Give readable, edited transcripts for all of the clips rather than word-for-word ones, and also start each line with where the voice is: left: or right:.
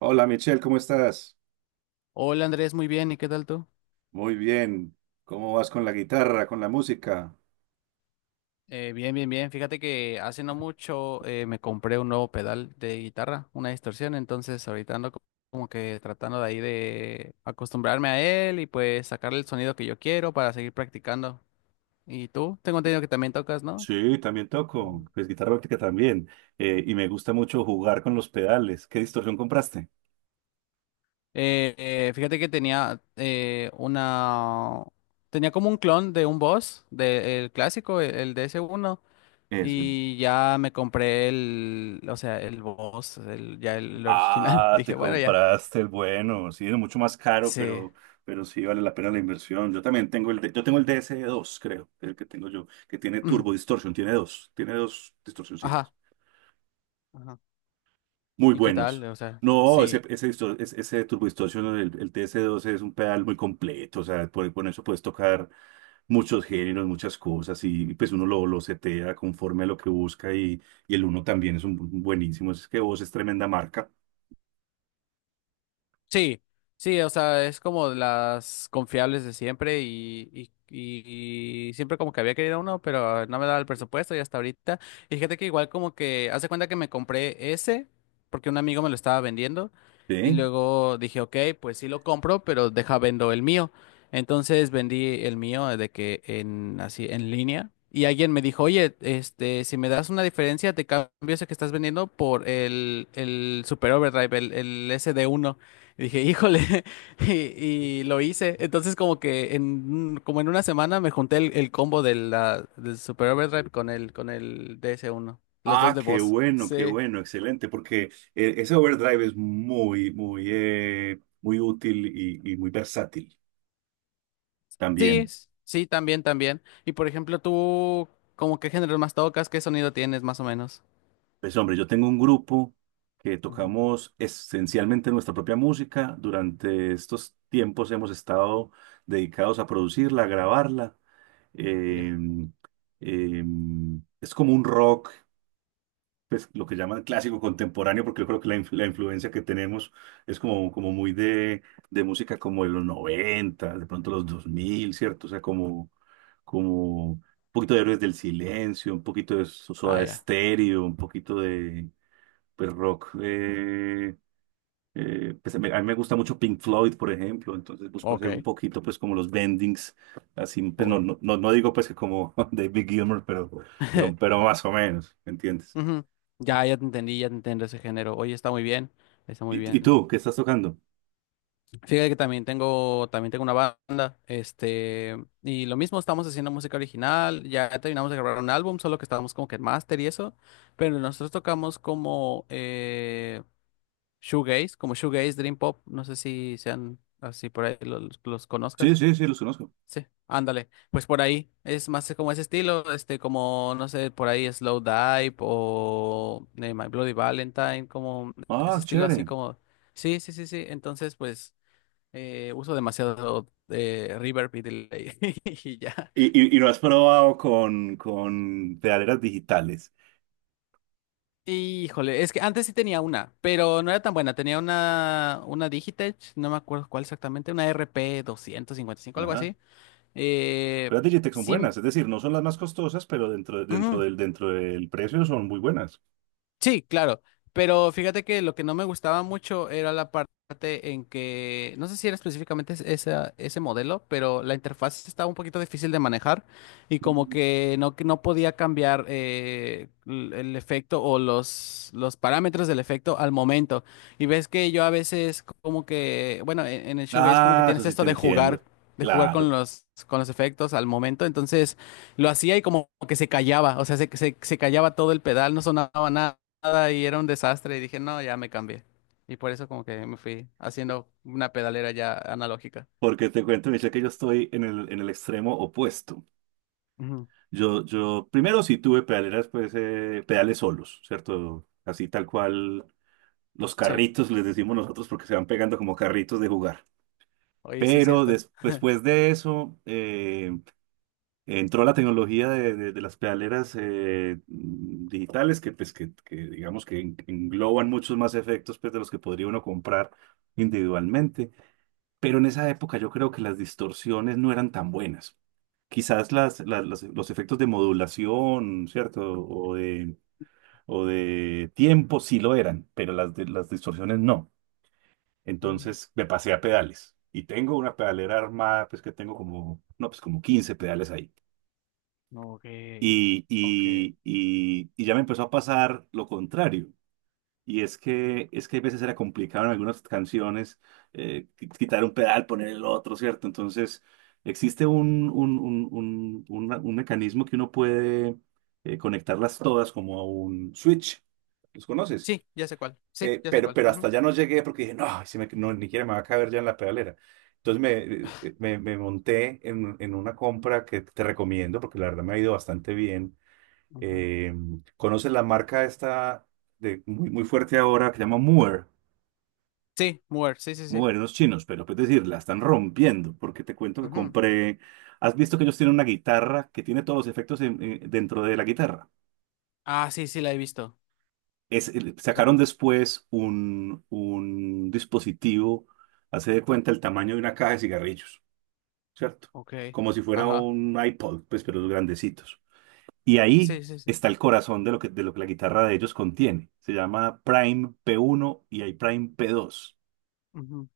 right: Hola Michelle, ¿cómo estás?
left: Hola Andrés, muy bien, ¿y qué tal tú?
right: Muy bien. ¿Cómo vas con la guitarra, con la música?
left: Bien, bien, bien. Fíjate que hace no mucho me compré un nuevo pedal de guitarra, una distorsión, entonces ahorita ando como que tratando de ahí de acostumbrarme a él y pues sacarle el sonido que yo quiero para seguir practicando. ¿Y tú? Tengo entendido que también tocas, ¿no?
right: Sí, también toco,
left: Ujú.
right: pues guitarra eléctrica también, y me gusta mucho jugar con los pedales. ¿Qué distorsión compraste?
left: Fíjate que tenía una. Tenía como un clon de un Boss del clásico, el DS1.
right: Eso.
left: Y ya me compré o sea, el Boss, ya el original.
right: Ah,
left: Dije,
right: te
left: bueno, ya.
right: compraste el bueno, sí, es mucho más caro,
left: Sí.
right: pero sí vale la pena la inversión. Yo también tengo el dsd dos, creo, el que tengo yo, que tiene
left: Mm,
right: turbo distorsión, tiene dos distorsioncitas.
left: ajá. Ajá.
right: Muy
left: ¿Y qué tal?
right: buenos.
left: O sea,
right: No, ese,
left: sí.
right: ese Turbo Distortion, el TS12 es un pedal muy completo, o sea, con eso puedes tocar muchos géneros, muchas cosas, y pues uno lo setea conforme a lo que busca, y el uno también es un buenísimo, es que vos es tremenda marca.
left: Sí, sí, o sea, es como de las confiables de siempre y siempre como que había querido uno, pero no me daba el presupuesto y hasta ahorita. Y fíjate que igual como que, hace cuenta que me compré ese porque un amigo me lo estaba vendiendo y
right: ¿Sí?
left: luego dije, ok, pues sí lo compro, pero deja vendo el mío. Entonces vendí el mío de que en así en línea y alguien me dijo, oye, este, si me das una diferencia, te cambio ese que estás vendiendo por el Super Overdrive, el SD1. Y dije, híjole, y, y lo hice. Entonces como que como en una semana me junté el combo de del Super Overdrive con el DS1, los dos
right: Ah,
left: de voz.
right: qué
left: Sí,
right: bueno, excelente, porque ese overdrive es muy, muy, muy útil y, muy versátil
left: sí,
right: también.
left: sí, también, también. Y, por ejemplo, tú, ¿como qué género más tocas, qué sonido tienes más o menos?
right: Pues hombre, yo tengo un grupo que
left: Ujú.
right: tocamos esencialmente nuestra propia música. Durante estos tiempos hemos estado dedicados a producirla, a grabarla.
left: Ya.
right: Eh, eh, es como un rock, pues lo que llaman clásico contemporáneo, porque yo creo que la influencia que tenemos es como, muy de música como de los 90, de pronto los 2000, ¿cierto? O sea, como, un poquito de Héroes del Silencio, un poquito de
left: Ah,
right: Soda
left: ya.
right: Stereo, un poquito de pues rock. Pues, a mí me gusta mucho Pink Floyd, por ejemplo, entonces busco
left: Ok,
right: hacer un poquito, pues como los bendings, así, pues no,
left: voy.
right: no, no no digo pues que como David Gilmour, pero, pero, pero más o menos, ¿me entiendes?
left: Ujú. Ya, ya te entendí ese género. Oye, está muy bien, está muy
right: ¿Y
left: bien.
right: tú, ¿qué estás tocando?
left: Fíjate que también tengo una banda, este, y lo mismo, estamos haciendo música original, ya terminamos de grabar un álbum, solo que estábamos como que en máster y eso, pero nosotros tocamos como shoegaze, como shoegaze, dream pop, no sé si sean así por ahí, los
right: Sí,
left: conozcas.
right: sí, sí, los conozco.
left: Sí, ándale, pues por ahí, es más como ese estilo, este, como, no sé, por ahí Slow Dive o My Bloody Valentine, como
right: Ah,
left: ese estilo así
right: chévere.
left: como, sí, sí, sí, sí, entonces pues. Uso demasiado reverb y delay y ya.
right: ¿¿Y lo has probado con, pedaleras digitales?
left: Híjole, es que antes sí tenía una, pero no era tan buena. Tenía una Digitech, no me acuerdo cuál exactamente, una RP5, algo
right: Ajá.
left: así. Eh,
right: Pero las Digitech son
left: sí,
right: buenas, es decir, no son las más costosas, pero dentro, dentro
left: ujú.
right: del, dentro del precio son muy buenas.
left: Sí, claro, pero fíjate que lo que no me gustaba mucho era la parte en que, no sé si era específicamente ese modelo, pero la interfaz estaba un poquito difícil de manejar y como que no podía cambiar el efecto o los parámetros del efecto al momento. Y ves que yo a veces como que, bueno, en el shoegaze como que
right: Ah, eso
left: tienes
right: sí
left: esto
right: te
left: de jugar.
right: entiendo.
left: De jugar con
right: Claro.
left: los, con los efectos al momento, entonces lo hacía y como que se callaba, o sea, se callaba todo el pedal, no sonaba nada nada y era un desastre y dije, no, ya me cambié. Y por eso como que me fui haciendo una pedalera ya analógica.
right: Porque te cuento, Michelle, que yo estoy en el extremo opuesto.
left: Ujú.
right: Yo primero sí tuve pedaleras, pues pedales solos, ¿cierto? Así tal cual los
left: Sí,
right: carritos, les decimos nosotros, porque se van pegando como carritos de jugar.
left: oye, sí es
right: Pero
left: cierto.
right: después de eso entró la tecnología de, de las pedaleras digitales que, pues, que, digamos que engloban muchos más efectos pues, de los que podría uno comprar individualmente. Pero en esa época yo creo que las distorsiones no eran tan buenas. Quizás los efectos de modulación, ¿cierto? O de, o de tiempo sí lo eran, pero las distorsiones no.
left: Ujú.
right: Entonces me pasé a pedales y tengo una pedalera armada, pues que tengo como, no, pues como 15 pedales ahí.
left: Ok,
right: Y,
left: ok.
right: y, y, y ya me empezó a pasar lo contrario. Y es que a veces era complicado en algunas canciones quitar un pedal, poner el otro, ¿cierto? Entonces, existe un mecanismo que uno puede conectarlas todas como a un switch. ¿Los conoces?
left: Sí, ya sé cuál. Sí,
right: Eh,
left: ya sé
right: pero,
left: cuál.
right: pero
left: Ujú,
right: hasta allá no llegué porque dije, no, no, ni siquiera me va a caber ya en la pedalera. Entonces me monté en, una compra que te recomiendo porque la verdad me ha ido bastante bien.
left: ujú.
right: eh, ¿Conoces la marca esta muy, muy fuerte ahora que se llama Moore?
left: Sí, Mover, sí, sí, sí.
right: Moore, los chinos, pero puedes decir, la están rompiendo, porque te cuento que
left: Ujú.
right: compré. ¿Has visto que ellos tienen una guitarra que tiene todos los efectos dentro de la guitarra?
left: Ah, sí, sí, la he visto.
right: Es, el-
left: La
right: sacaron
left: como-
right: después un dispositivo, hace de cuenta el tamaño de una caja de cigarrillos, ¿cierto?
left: Ok,
right: Como si fuera
left: ajá.
right: un iPod, pues, pero los grandecitos. Y ahí
left: Sí, sí, sí.
right: está el corazón de lo que la guitarra de ellos contiene. Se llama Prime P1 y hay Prime P2.
left: Ujú.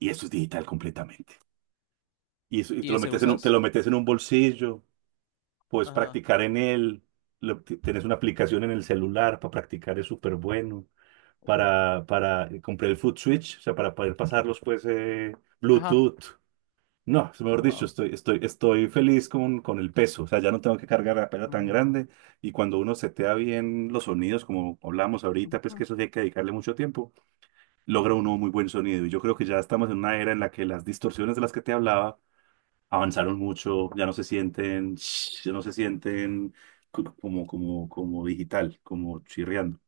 right: Y eso es digital completamente. Y te
left: ¿Y
right: lo
left: ese
right: metes en un, te
left: usas?
right: lo metes en un bolsillo, puedes
left: Ajá.
right: practicar en él. Tenés una aplicación en el celular para practicar, es súper bueno.
left: Uy.
right: Para, compré el foot switch, o sea, para poder pasarlos, pues,
left: Ajá.
right: Bluetooth. No, mejor dicho,
left: Wow.
right: estoy, estoy feliz con, el peso, o sea, ya no tengo que cargar la pera tan grande, y cuando uno setea bien los sonidos, como hablamos ahorita, pues que eso sí hay que dedicarle mucho tiempo, logra uno muy buen sonido, y yo creo que ya estamos en una era en la que las distorsiones de las que te hablaba avanzaron mucho, ya no se sienten, ya no se sienten como digital, como chirriando,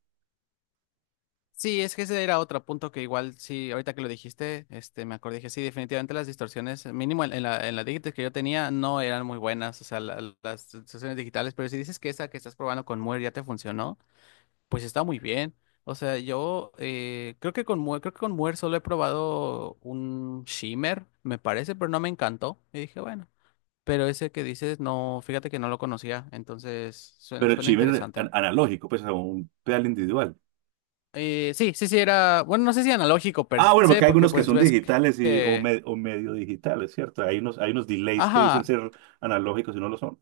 left: Sí, es que ese era otro punto que igual sí, ahorita que lo dijiste, este, me acordé que sí, definitivamente las distorsiones, mínimo en la Digitech que yo tenía, no eran muy buenas, o sea, las distorsiones digitales, pero si dices que esa que estás probando con Muir ya te funcionó, pues está muy bien. O sea, yo creo que con Muir solo he probado un shimmer, me parece, pero no me encantó. Y dije, bueno, pero ese que dices, no, fíjate que no lo conocía, entonces suena,
right: pero el
left: suena
right: chive es an-
left: interesante.
right: analógico, pues como un pedal individual.
left: Sí, sí, sí, era, bueno, no sé si analógico per
right: Ah, bueno,
left: se,
right: porque hay
left: porque
right: algunos que
left: pues
right: son
left: ves
right: digitales y, o,
left: que,
right: me- o medio digitales, ¿cierto? Hay unos delays que dicen
left: ajá.
right: ser analógicos y no lo son.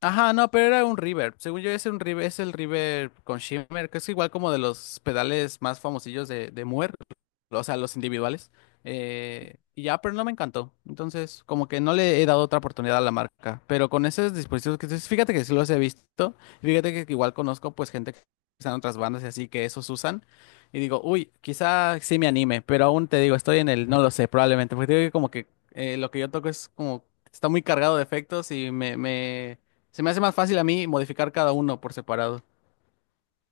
left: Ajá, no, pero era un reverb. Según yo, es un reverb, es el reverb con shimmer, que es igual como de los pedales más famosillos de Moore, o sea, los individuales. Y ya, pero no me encantó. Entonces, como que no le he dado otra oportunidad a la marca. Pero con esos dispositivos que dices, fíjate que sí los he visto. Y fíjate que igual conozco pues gente que está en otras bandas y así que esos usan. Y digo, uy, quizá sí me anime, pero aún te digo, estoy en el, no lo sé, probablemente. Porque te digo que como que lo que yo toco es como, está muy cargado de efectos y me se me hace más fácil a mí modificar cada uno por separado.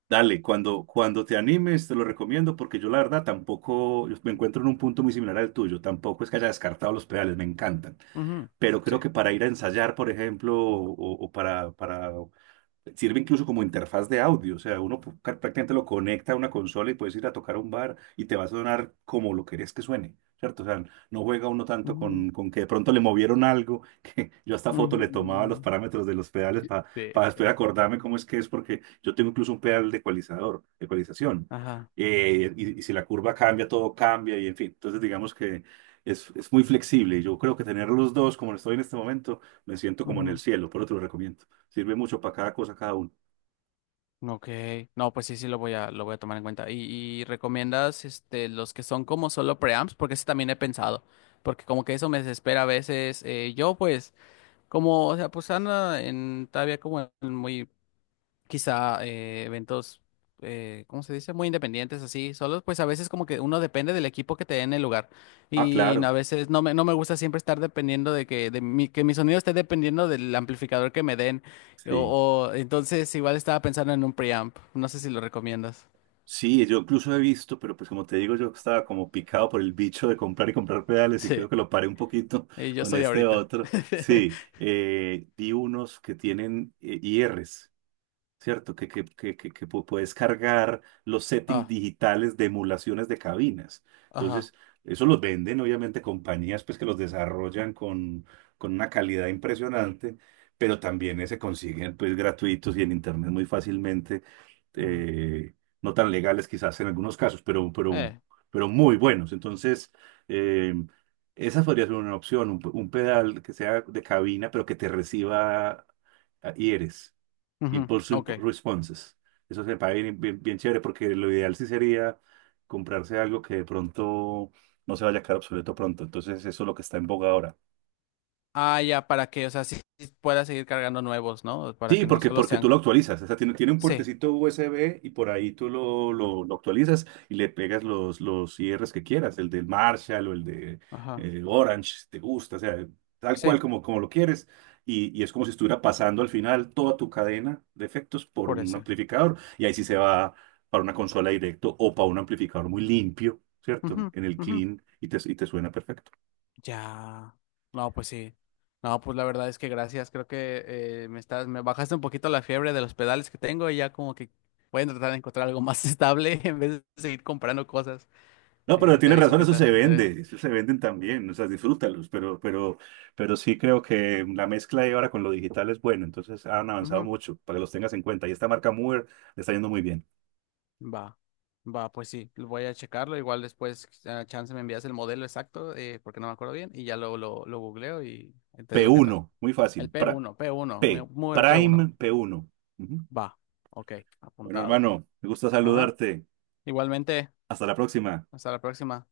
right: Dale, cuando, te animes, te lo recomiendo porque yo la verdad tampoco, yo me encuentro en un punto muy similar al tuyo, tampoco es que haya descartado los pedales, me encantan,
left: Ujú.
right: pero
left: Sí.
right: creo que para ir a ensayar, por ejemplo, o, para Sirve incluso como interfaz de audio, o sea, uno prácticamente lo conecta a una consola y puedes ir a tocar a un bar y te va a sonar como lo querés que suene, ¿cierto? O sea, no juega uno tanto
left: Ujú,
right: con, que de pronto le movieron algo, que yo hasta foto le tomaba los
left: ujú.
right: parámetros de los pedales
left: Sí.
right: para después acordarme cómo es que es, porque yo tengo incluso un pedal de ecualizador, de ecualización,
left: Ajá.
right: y, si la curva cambia, todo cambia, y en fin, entonces digamos que es, muy flexible, y yo creo que tener los dos como lo estoy en este momento, me siento como en el
left: Ujú.
right: cielo, por otro lo recomiendo. Sirve mucho para cada cosa, cada uno.
left: Ok. No, pues sí, sí lo voy a tomar en cuenta. ¿Y recomiendas este los que son como solo preamps? Porque ese también he pensado. Porque como que eso me desespera a veces. Yo pues, como, o sea, pues anda en todavía como en muy quizá eventos, ¿cómo se dice? Muy independientes, así, solos, pues a veces como que uno depende del equipo que te dé en el lugar.
right: Ah,
left: Y a
right: claro,
left: veces no me gusta siempre estar dependiendo de que, de mi, que mi sonido esté dependiendo del amplificador que me den.
right: sí.
left: Entonces igual estaba pensando en un preamp. No sé si lo recomiendas.
right: Sí, yo incluso he visto, pero pues como te digo, yo estaba como picado por el bicho de comprar y comprar pedales, y
left: Sí,
right: creo que lo paré un poquito
left: y yo
right: con
left: soy
right: este
left: ahorita.
right: otro. Sí, vi unos que tienen IRs. ¿Cierto? Puedes cargar los settings
left: Ah,
right: digitales de emulaciones de cabinas.
left: ajá.
right: Entonces, eso los venden, obviamente, compañías pues, que los desarrollan con, una calidad impresionante, pero también se consiguen pues, gratuitos y en internet muy fácilmente,
left: Mm.
right: eh, no tan legales quizás en algunos casos, pero, pero,
left: Eh,
right: pero muy buenos. Entonces, eh, esa podría ser una opción, un pedal que sea de cabina, pero que te reciba ears.
left: Ujú,
right: Impulse
left: ok.
right: Responses. Eso se paga bien, bien, bien chévere, porque lo ideal sí sería comprarse algo que de pronto no se vaya a quedar obsoleto pronto. Entonces, eso es lo que está en boga ahora.
left: Ah, ya, para que, o sea, sí, sí pueda seguir cargando nuevos, ¿no? Para
right: Sí,
left: que no
right: porque,
left: solo
right: porque
left: sean.
right: tú lo actualizas, o sea, tiene, un
left: Sí,
right: puertecito USB y por ahí tú lo, lo actualizas y le pegas los, IRs que quieras, el del Marshall o el de
left: ajá,
right: Orange, si te gusta, o sea, tal cual
left: sí.
right: como, lo quieres. Y es como si estuviera pasando al final toda tu cadena de efectos por
left: Por
right: un
left: ese.
right: amplificador, y ahí sí se va para una consola directo o para un amplificador muy limpio, ¿cierto?
left: Ujú,
right: En el
left: ujú.
right: clean, y te suena perfecto.
left: Ya. No, pues sí. No, pues la verdad es que gracias. Creo que me bajaste un poquito la fiebre de los pedales que tengo y ya como que voy a tratar de encontrar algo más estable en vez de seguir comprando cosas.
right: No, pero
left: Te
right: tienes
left: aviso
right: razón,
left: qué
right: eso se
left: tal.
right: vende, eso se venden también, o sea, disfrútalos, pero, pero sí creo que la mezcla de ahora con lo digital es buena, entonces han avanzado
left: Ujú.
right: mucho, para que los tengas en cuenta. Y esta marca Mover le está yendo muy bien.
left: Va. Va, pues sí, lo voy a checarlo. Igual después, chance me envías el modelo exacto, porque no me acuerdo bien, y ya lo googleo y te digo qué tal.
right: P1, muy
left: El
right: fácil,
left: p
right: pra-
left: uno
right: P,
left: mover p
right: Prime
left: uno
right: P1. Ujú.
left: Va, ok,
right: Bueno,
left: apuntado.
right: hermano, me gusta
left: Ajá.
right: saludarte.
left: Igualmente.
right: Hasta la próxima.
left: Hasta la próxima.